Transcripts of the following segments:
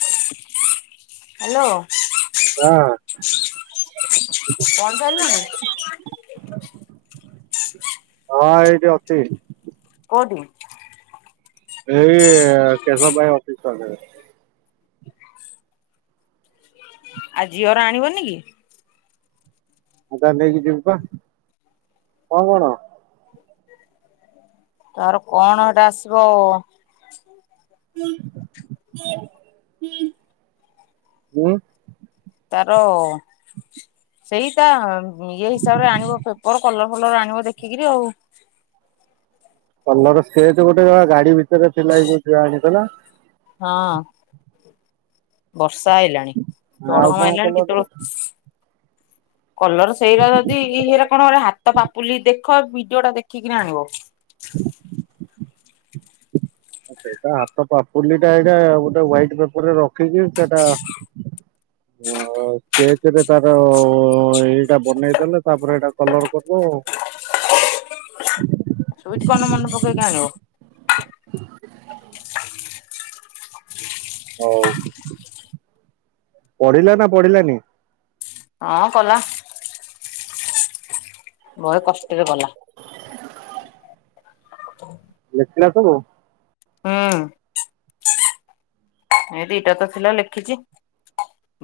Hello. ହଁ ପହଞ୍ଚି ସାଇଲୁଣି? ହଁ ଏଇଟି ଅଛି। କୋଉଠି? ଏଇ କେଶବ ଭାଇ ଅଫିସ୍ ପାଖରେ। ଆ, ଝିଅର ଆଣିବନି କି? ଆଉ ତାର ନେଇକି ଯିବି ପା କଣ କଣ? ତାର କଣ ହେଟା ଆସିବ ହୁଁ ତାର ସେଇ ତା ଇଏ ହିସାବରେ ଆଣିବ ପେପର କଲର ଫଲର ଆଣିବ ଦେଖିକିରି ଆଉ। କଲର ସ୍କେଚ ଗୋଟେ [unintelligible] ଗାଡି ଭିତରେ ଥିଲା ଏଇ କୋଉଠି ଥୁଆ ହେଇଥିଲା। ହଁ ବର ର୍ଷା ଆଇଲାଣି ଆଉ ଚଡକ କଣ ମାଇଲାଣି କଲର କେତେବେଳୁ ନା କଲର ସେଇରା ଯଦି ହେ଼ଇରା କଣ ଏରା ହାତ ପାପୁଲି ଦେଖ ଭିଡିଓଟା ଦେଖିକିନା ଆଣିବ। ହ ଆ ସେଇଟା ହାତ ପାପୁଲିଟା ଏଇଟା ଗୋଟେ ହୁୱାଇଟ୍ ପେପରରେ ରଖିକି ସେଟା ଆଉ ସ୍କେଚରେ ତାର ଅ ଏଇଟା ବନେଇଦଲେ ତାପରେ ଏଇଟା କଲର କରିଦବ ଆଉ। ହ ହୁଁ ମନେ ପକେଇକି ଆଣିବ ହଉ ପଢିଲା ନା ପଢିଲାନି? ହଁ କଲା। ବହେ କଷ୍ଟରେ କଲା। ହ ଥିଲା ସବୁ। ହୁଁ। ଏଇ ଦିଟା ତ ଥିଲା ଲେଖିଛି।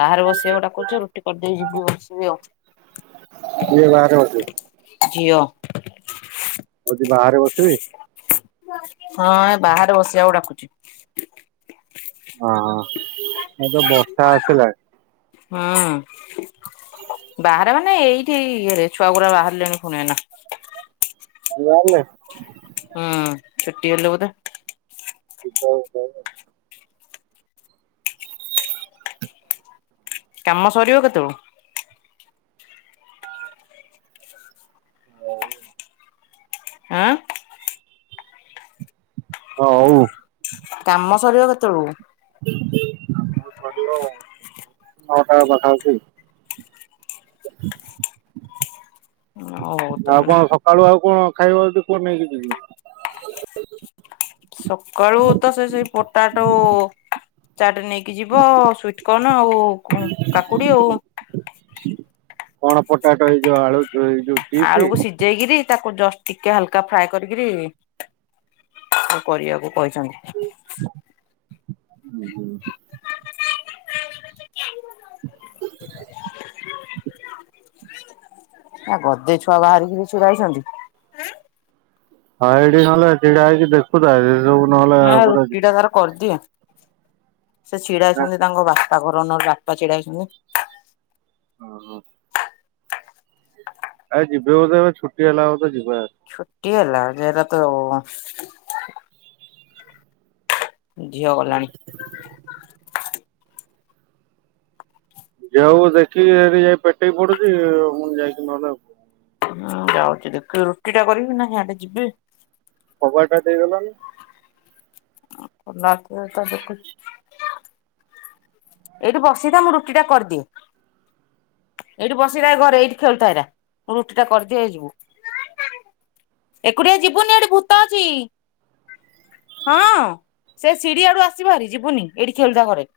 ବାହାରେ ବସିବାକୁ ଡାକୁଛି ରୁଟି କରିଦେଇ ଯିବି ବସିବି ଆଉ। କିଏ ବାହାରେ ବସିବ? ଝିଅ ହଉଚି ବାହାରେ ବସିବି ହଁ ଏ ବାହାରେ ବସିବାକୁ ଡାକୁଛି। ହଁ ହଁ ଏବେ ବର୍ଷା ଆସିଲାଣି। ହଁ ବାହାର ମାନେ ଏଇଠି ଇଏ ରେ ଛୁଆ ଗୁରା ବାହାରିଲେଣି ଫୁଣି ଏଇନା। ପିଲା ବାହାରିଲେ? ହୁଁ ଛୁଟି ହେଲେ ବୋଧେ କାମ ସରିଅ କେତେବେଳୁକୁ? ହଉ। ଆଁ! ହ ହଉ। କାମ ସରିବ କେତେବେଳକୁ? କାମ ସରିବ ନଅଟା ପାଖ ପାଖି। ହଉ ଆଉ ତାହେଲେ କଣ ସକାଳୁ ଆଉ କଣ ଖାଇବ ଯଦି କୁହ ନେଇକି ଯିବି। ସକାଳୁ ତ ସେ ସେଇ ପୋଟାଟୋ ଚାଟ ନେଇ କି ଯିବ ସୁଇଟ କର୍ନ ଆଉ କୁ କାକୁଡି ଆଉ। କଣ ପଟାଟୋ ଏଇ ଯୋଉ ଆଳୁ ଏଇ ଯୋଉ ଚିପ୍ସ ଆଳୁକୁ ସିଜେଇକିରି ତାକୁ ଜଷ୍ଟ ଟିକେ ହାଲକା ଫ୍ରାଏ କରିକିରି ତାକୁ କରିବାକୁ କହିଛନ୍ତି। ଆ ଗଦେ ଛୁଆ ବାହାରିକିରି ଛିଡ଼ାହେଇଛନ୍ତି। ହଁ ଏଇଠି ନହେଲେ ଛିଡା ହେଇକି ଦେଖୁଥା ସେ ସବୁ ନହେଲେ ଆ ଗୋଟେ। ରୁଟି ଟା ତାର କରିଦିଏ ସେ ଛିଡା ନା ହେଇଛନ୍ତି ତାଙ୍କ ବାପା କରରଣର ବାପା ଛିଡା ହେଇଛନ୍ତି। ଓହୋ। ଆ ଯିବେ ବୋଧେ ଏବେ ଛୁଟି ହେଲା ହଉ ତ ଯିବା ଆ। ଛୁଟିିଲା ଯେ ଏଟ ତ ଝିଅ ଗଲାଣି। ଯଉ ଦେଖିକି ସେଠି ଯାଇ ପେଟେଇ ପଡୁଛି ମୁଁ ଯାଇକି ନହେଲେ ଆ। ହୁଁ ଯାଉଛି ଦେଖୁ ରୁଟି ଟା କରିବି ନା ହି ଆଡ଼େ ଯିବି। ପବାଟା ଦେଇ ଦେଲନି। ରାତି ତା ଦେଖୁଛି। ଏଇଠି ବସିଥା ମୁଁ ରୁଟି ଟା କରିଦିଏ। ଏଇଠି ବସିଥାଏ ଘରେ ଏଇଠି ଖେଳୁଥାଏରା ରୁଟି ଟା କରିଦିଏ ଯିବୁ। ଏକୁଟିଆ ଯିବୁନି ଏଠି ଭୂତ ଅଛି। ହଁ ସେ ସିଢ଼ି ଆଡୁ ଆସିବାରି ଯିବୁନି ଏଇଠି ଖେଳଦ ଘରେ।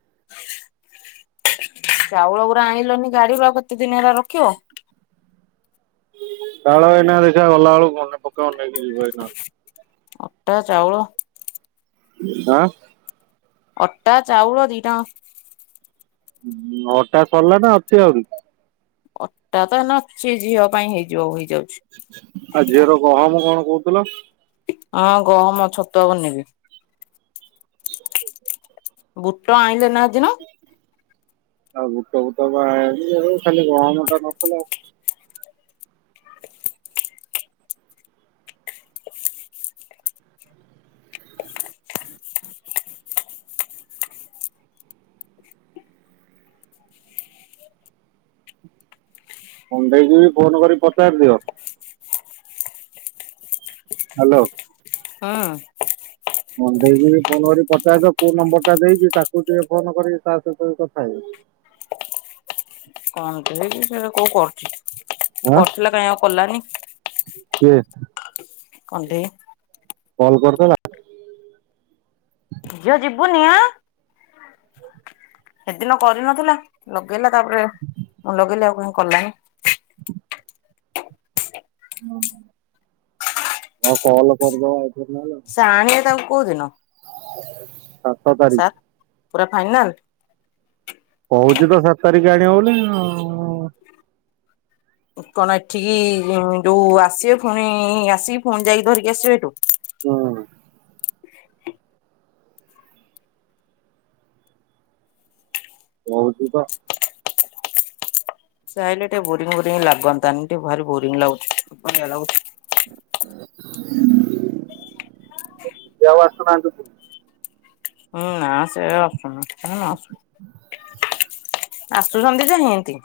[unintelligible] ଚାଉଳ ଗୁଡା ଆଣିଲନି ଗାଡି ଗା କେତେ ଦିନ ହେଲା ରଖିବ। ତାଳନା ଦେ ଗଲାବେେଳକୁେ ପକା ନେଇକି ଯିବ ଏଇ ଅଟା ଚାଉଳ। ଆଁ ଅଟା ଚାଉଳ ଦି ଟାଙ୍କ। ଅଟା ସରିଲା ନା ଅଛି ଆହୁରି। ଅଟା ତ ନଛି ଝିଅ ପାଇଁ ହେଇଯିବ ହୋଇ ଆଉ ଝିଅର ଗହମ କଣ କହୁଥିଲ। ହଁ ଗହମ ଛତୁଆ ବନେଇବି। ବୁଟ ଆଇଁଲ ନା ହେଦିନ। ଆଉ ବୁଟ ବୁଟ ବା ଆଉ ଖାଲି ଗହମତା ନଥିଲା ଆଉ। ମୁଣ୍ଡେଇକିବି ଫୋନ କରିି ପଚାରି ଦିଅ। ହାଲୋ। ହୁଁ ହ ଦେଇକି ଫୋନ କର ପଠେଇଦ କୋଉ ନମ୍ବର ଟା ଦେଇକି ତାକୁ ଟିକେ ଫୋନ କରିକି ତା ସହିତ କଥା ହେବ। [inaudible] କଣ୍ଢେଇ ସେ କୋଉ କରୁଛି ସେ ହଁ କରୁଥିଲା କାହିଁ ଆଉ କାଇଁ କଲାନି। କିଏ? କଣ୍ଢେଇ। କଲ୍ କର୍ଦବା। ଝିଅ ଯିବୁନି ଆ ହେଦିନ କରିନଥିଲା ଲଗ୍ ଲଗେଇଲା ତାପରେ ଲଗେଇଲେ ଆଉ କହିଁ କଲାନି। ହ ଆ କଲ୍ କରିଦବା ଆ ସା ଆଣିବା ତାକୁ କୋଉଦିନ? ସାତ ତାରିଖ୍ ପୁରା ଫାଇନାଲ୍। ହଉଛି ତ ସାତ ତାରିଖ୍ ଆଣିବ ବୋଲି ଆ କଣ ଏଠିକି ଯୋଉ ଆସିବେ ପୁଣି ଆସିକି ପୁଣି ଯାଇକି ଧରିକି ଆସିବେ ଏଠୁ। ହୁଁ। ହଉଛି ତ। ସିଏ ଆଇଲେ ଟିକେ ବୋରିଙ୍ଗ୍ ବୋରିଙ୍ଗ୍ ଲାଗନ୍ତାାନି ଟିକେ ଭାରି ବୋରିଂ ଲାଗୁଛି ଅବାଗିଆ ଲାଗୁଛି। [unintelligible] ସିଏ ଆଉ ଆସୁନାହାନ୍ତି ଏଠିକି। ହୁଁ ନା ସେ ଆସୁ କ ନ ଆସନ୍ତୁ। ଆସୁଛନ୍ତି ଯେ ଏନ୍। ତି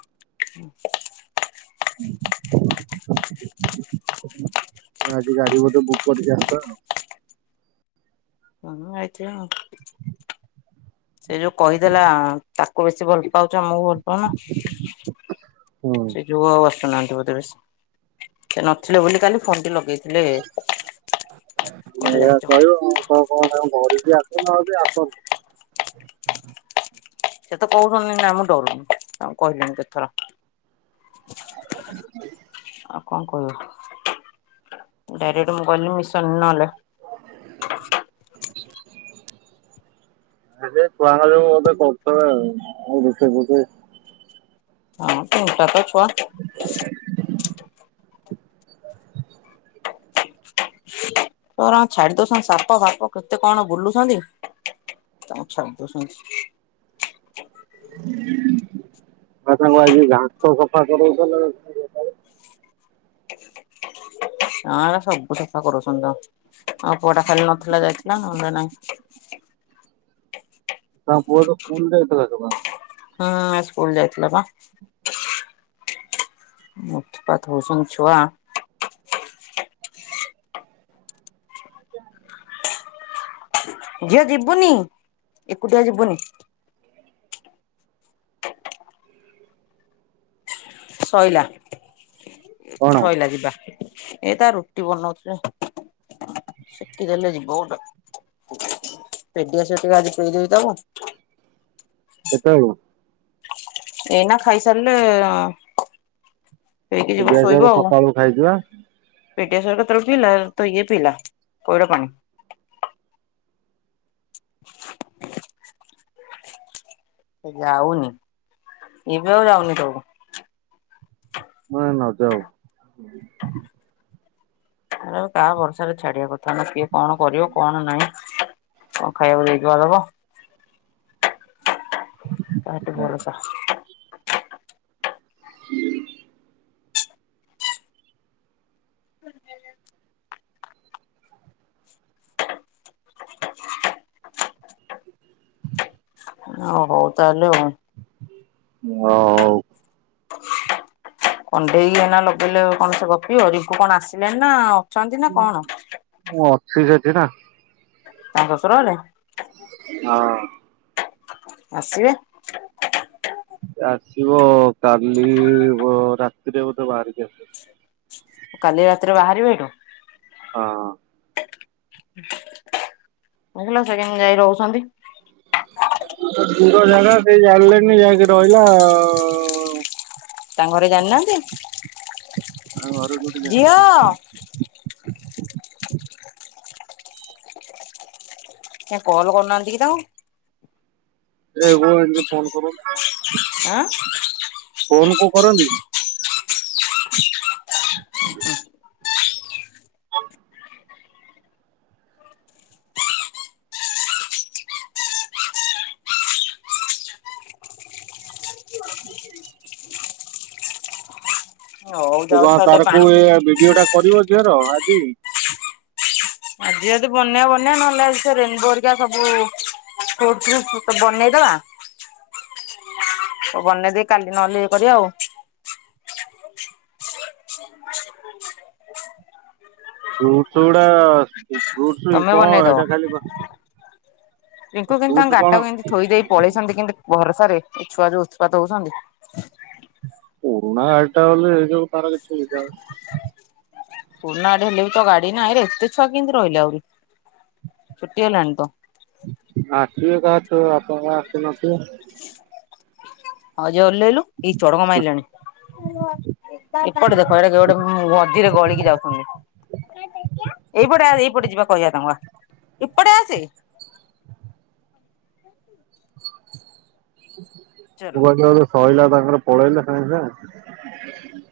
[inaudible] ଆଜି ଗାଡି ଗୋଚେ ବୁକ୍ କରିକି ଆସିଥା ଆଉ। ହୁ ଆଇଥିବେ ଆଉ ସେ ଯୋଉ କହିଦେଲା ତାକୁ ବେଶୀ ଭଲ ପାଉଛ ଆମକୁ ଭଲ ପାଉଁନସେ ଯୋଉ ଆଉ ଆସୁନାହାନ୍ତି। ସେ ନଥିଲେ ବୋଲି କାଲି ଫୋନ ଟି ଲଗେଇଛି କୁଆଡେ ଏହା ଯାଇଛ ବୋଲି। କହିବ ମୁ କଣ କଣ ଘର ବି ଆସନ୍ତୁ ଆଉ ବି ଆସନ୍ତୁ। ସେ ତ କହୁଛନ୍ତି ନା ଆ ମୁଁ ଡରୁନି ଆ କହିଲନି କେଥର [inaudible] ଆଉ କଣ କହିବ ଡାଇରେକ୍ଟ ମୁଁ କହିଲି ମିଶନି ନହେଲେ [inaudible] ଆରେ ଛୁଆଙ୍କ ଯୋଗୁ ମୁ ତ କତବ୍ [unintelligible] ଦୂଖେ ସୁଖେ ନ [unintelligible] ଟା ତ ଛୁଆ ତୋର ଆଉ ଛାଡି ଦଉସନ୍ ସାପ ଫାପ କେତେ କଣ ବୁଲୁଛନ୍ତି? ତମ ଛାଡିଦିଅ ସେମିତି ଆ ତାଙ୍କୁ ଆଜି ଦାନ୍ତ ସଫା କରେଇବେ ହଁ ହେରା ସବୁ ସଫା କରୁଛନ ତ ଆଉ ପୁଆ ଟା ଖାଲି ନଥିଲା ଯାଇଥିଲା ନ ନାଇ [unintelligible] ି ତା ପୁଅ ତ ସ୍କୁଲ ଯାଇଥିଲା ସକାଳେ ହୁଁ ଆ ସ୍କୁଲ ଯାଇଥିଲା ପା ମୁତୁପାତ ହଉଛନ୍ତି ଛୁଆ ଝିଅ ଯିବୁନି ଏକୁଟିଆ ଯିବୁନି ଶଇଲା କଣ ଶଇଲା ଯିବା ଏ ତା ରୁଟି ବନଉଥିଲି ସେକିଦେଲେ ଯିବ ଗୋଟେ ପେଡି ଆସିବ ଟିକେ ଆଜି ପୁରେଇ ଦବୁକି ତାର କେତଳେ ଏନା ଖାଇସାରିଲେ ଉ ଏଇକି ଯିବ ଦିଦି ଶୋଇବ ଆସିବାର ଆଉ ସକାଳୁ ଖାଇଛି ବା ପେଟିଆ ସର କେତେବେଳେ ପିଇଲା ତ ଇଏ ପିଇଲା ପଇଡ ପାଣି। [inaudible] ସେ ଯାଉନି ଏବେ ଆଉ ଯାଉନି ତଳକୁ ହ ନ ଯାଉ ଆରେ ତା ବର୍ଷାରେ ଛାଡିବା କଥା ନୁହେଁ କିଏ କଣ କରିବ କଣ ନାହିଁ କଣ ଖାଇବାକୁ ଦେଇକି ବା ଦବ ତାଠ ଭରସା ହୁଁ ଆଉ ହଉ ତାହେଲେ ହଉ ହଉ କଣ୍ଢେଇକି ହେନା ଲଗେଇଲେ କଣ ସେ ଗପିଅ ରିକୁ କଣ ଆସିଲେନି ନା ଅଛନ୍ତି ନା ହୁ କଣ ମୁଁ ଅଛି ସେଠି ନା ତାକ ଶଶୁର ହରେ ହଁ ଆସିବେ ସେ ଆସିବ କାଲି ଭୋ ରାତିରେ ବୋଧେ ବାହାରିକି ଆସିବ। କାଲି ରାତିରେ ବାହାରିବେ ହେଟୁ ହଁ ଦେଖିଲୁ ସେ ଯାଏ ଯାଇ ରହୁଛନ୍ତି। ସିଏ ଯାଇକି ରହିଲା ଆଉ ତାଙ୍କ ଘରେ ଜାଣିନାହାନ୍ତି ଆ ଘର କୁଟି ଯା ଯିବ ଝିଅ କାଇଁ କଲ କରୁନାହାନ୍ତି କି ତାଙ୍କର ଏ ହୁଁ ଏମିତି ଫୋନ କରୁନୁ। ଆଁ? ଫୋନକୁ କରନ୍ତି। [inaudible] ଆଁ ହଉ କଣ ଯାଉଛି ତା ଟିକେ ତାରକୁ ପାଣି ପିଇବି। ଏ ଭିଡିଓ ଟା କରିବ ଝିଅର ଆଜି। ଆଜି ଯଦି ବନିଆ ବନିଆ ନହେଲେ ସେ ରେନବୋ ହେରିକା ସବୁ ତୋଠୁ ଛୋଟ ବନେଇଦବା। ହଉ ବନେଇ ଦେଇ କାଲି ନହେଲେ ଇଏ କରିବା ଆଉ। ଫୁଡସ ଗୁଡା ଫୁଡସ ଇଏ ତମେ କଣ ବନେଇଦବ। ଏଇଟା ଖାଲି। ରିଙ୍କୁ କିଇନ୍ତି ଫ୍ରୁଟସ ତାଙ୍କ କଣ ଗାଟାକୁ କେମତି ଥୋଇ ଦେଇ ପଳେଇଛନ୍ତି କିଇନ୍ତି। ବରସାରେ ଏ ଛୁଆ ଯୋଉ ଉତ୍ପାତ ହଉଛନ୍ତି। ପୂରୁଣା ଏଟା ହେଲେ ଏ ତାର [unintelligible] ପୁରୁଣା ଗାଡ଼ି ହେଲେ ବି ତ ଗାଡି ନାହିଁରେ। ଏତେ ଛୁଆ କେମତି ରହିଲେ ଆହୁରି। ଛୁଟି ହେଲାଣିତ। ଆସିବେ [unintelligible] ଆପଣଙ୍କର ଆସିନଥିବେ? ଓଲହେଇଲୁ ଏଇ ଚଡକ ମାଇଲାଣି। ଏପଟେ ଦେଖ ଏଟା କି ଗୋଟେ ମଝିରେ ଗଳିକି ଯାଉଛନ୍ତି। ଏଇପଟେ ଆ ଏଇପଟେ ଯିବା କହିବା ତାଙ୍କୁ ଆ ଏପଟେ ଆସେ। [inaudible] ଚଲୋ ମୁଁ କହିଲି ତାଙ୍କର ସଇଲା ତାଙ୍କର ପଳେଇଲେ ସାଙ୍ଗେ ସାଙ୍ଗେ।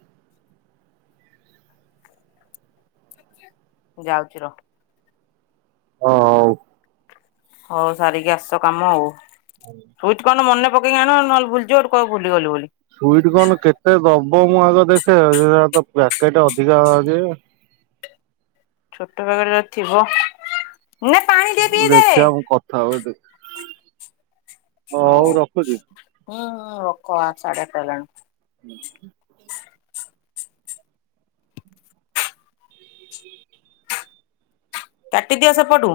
ଯାଉଚି ର। ହଉ। ହଉ ସାରିକି ଆସ କାମ ଆଉ ସୁଇଟି କରନ ମନେ ପକେଇକି ଆଣ ନହେଲେ ଭୁଲଯିବ ହେଟୁ କହିବ ଭୁଲିଗଲି ବୋଲି। ସୁଇଟ କନ କେତେ ଦବ ମୁଁ ଆଗ ଦେଖେ ହେରାତ ପାକେଟ ଅଧିକା ଯେ। ଛୋଟ ପାକେଟେ ଯଦି ଥିବ। ନେ ପାଣି ଟିକେ ପିଇ ଦେ। ଦେଖିବା ମୁଁ କଥା ହୁଏ ଦେଖ ହଉ ରଖୁଛି। ହୁଁ ହୁଁ ରକ ଆ ସାଢେ ଆଠଟା ହେଲାଣି। ହୁଁ ହୁଁ। କାଟିଦିଅ ସେପଟୁ।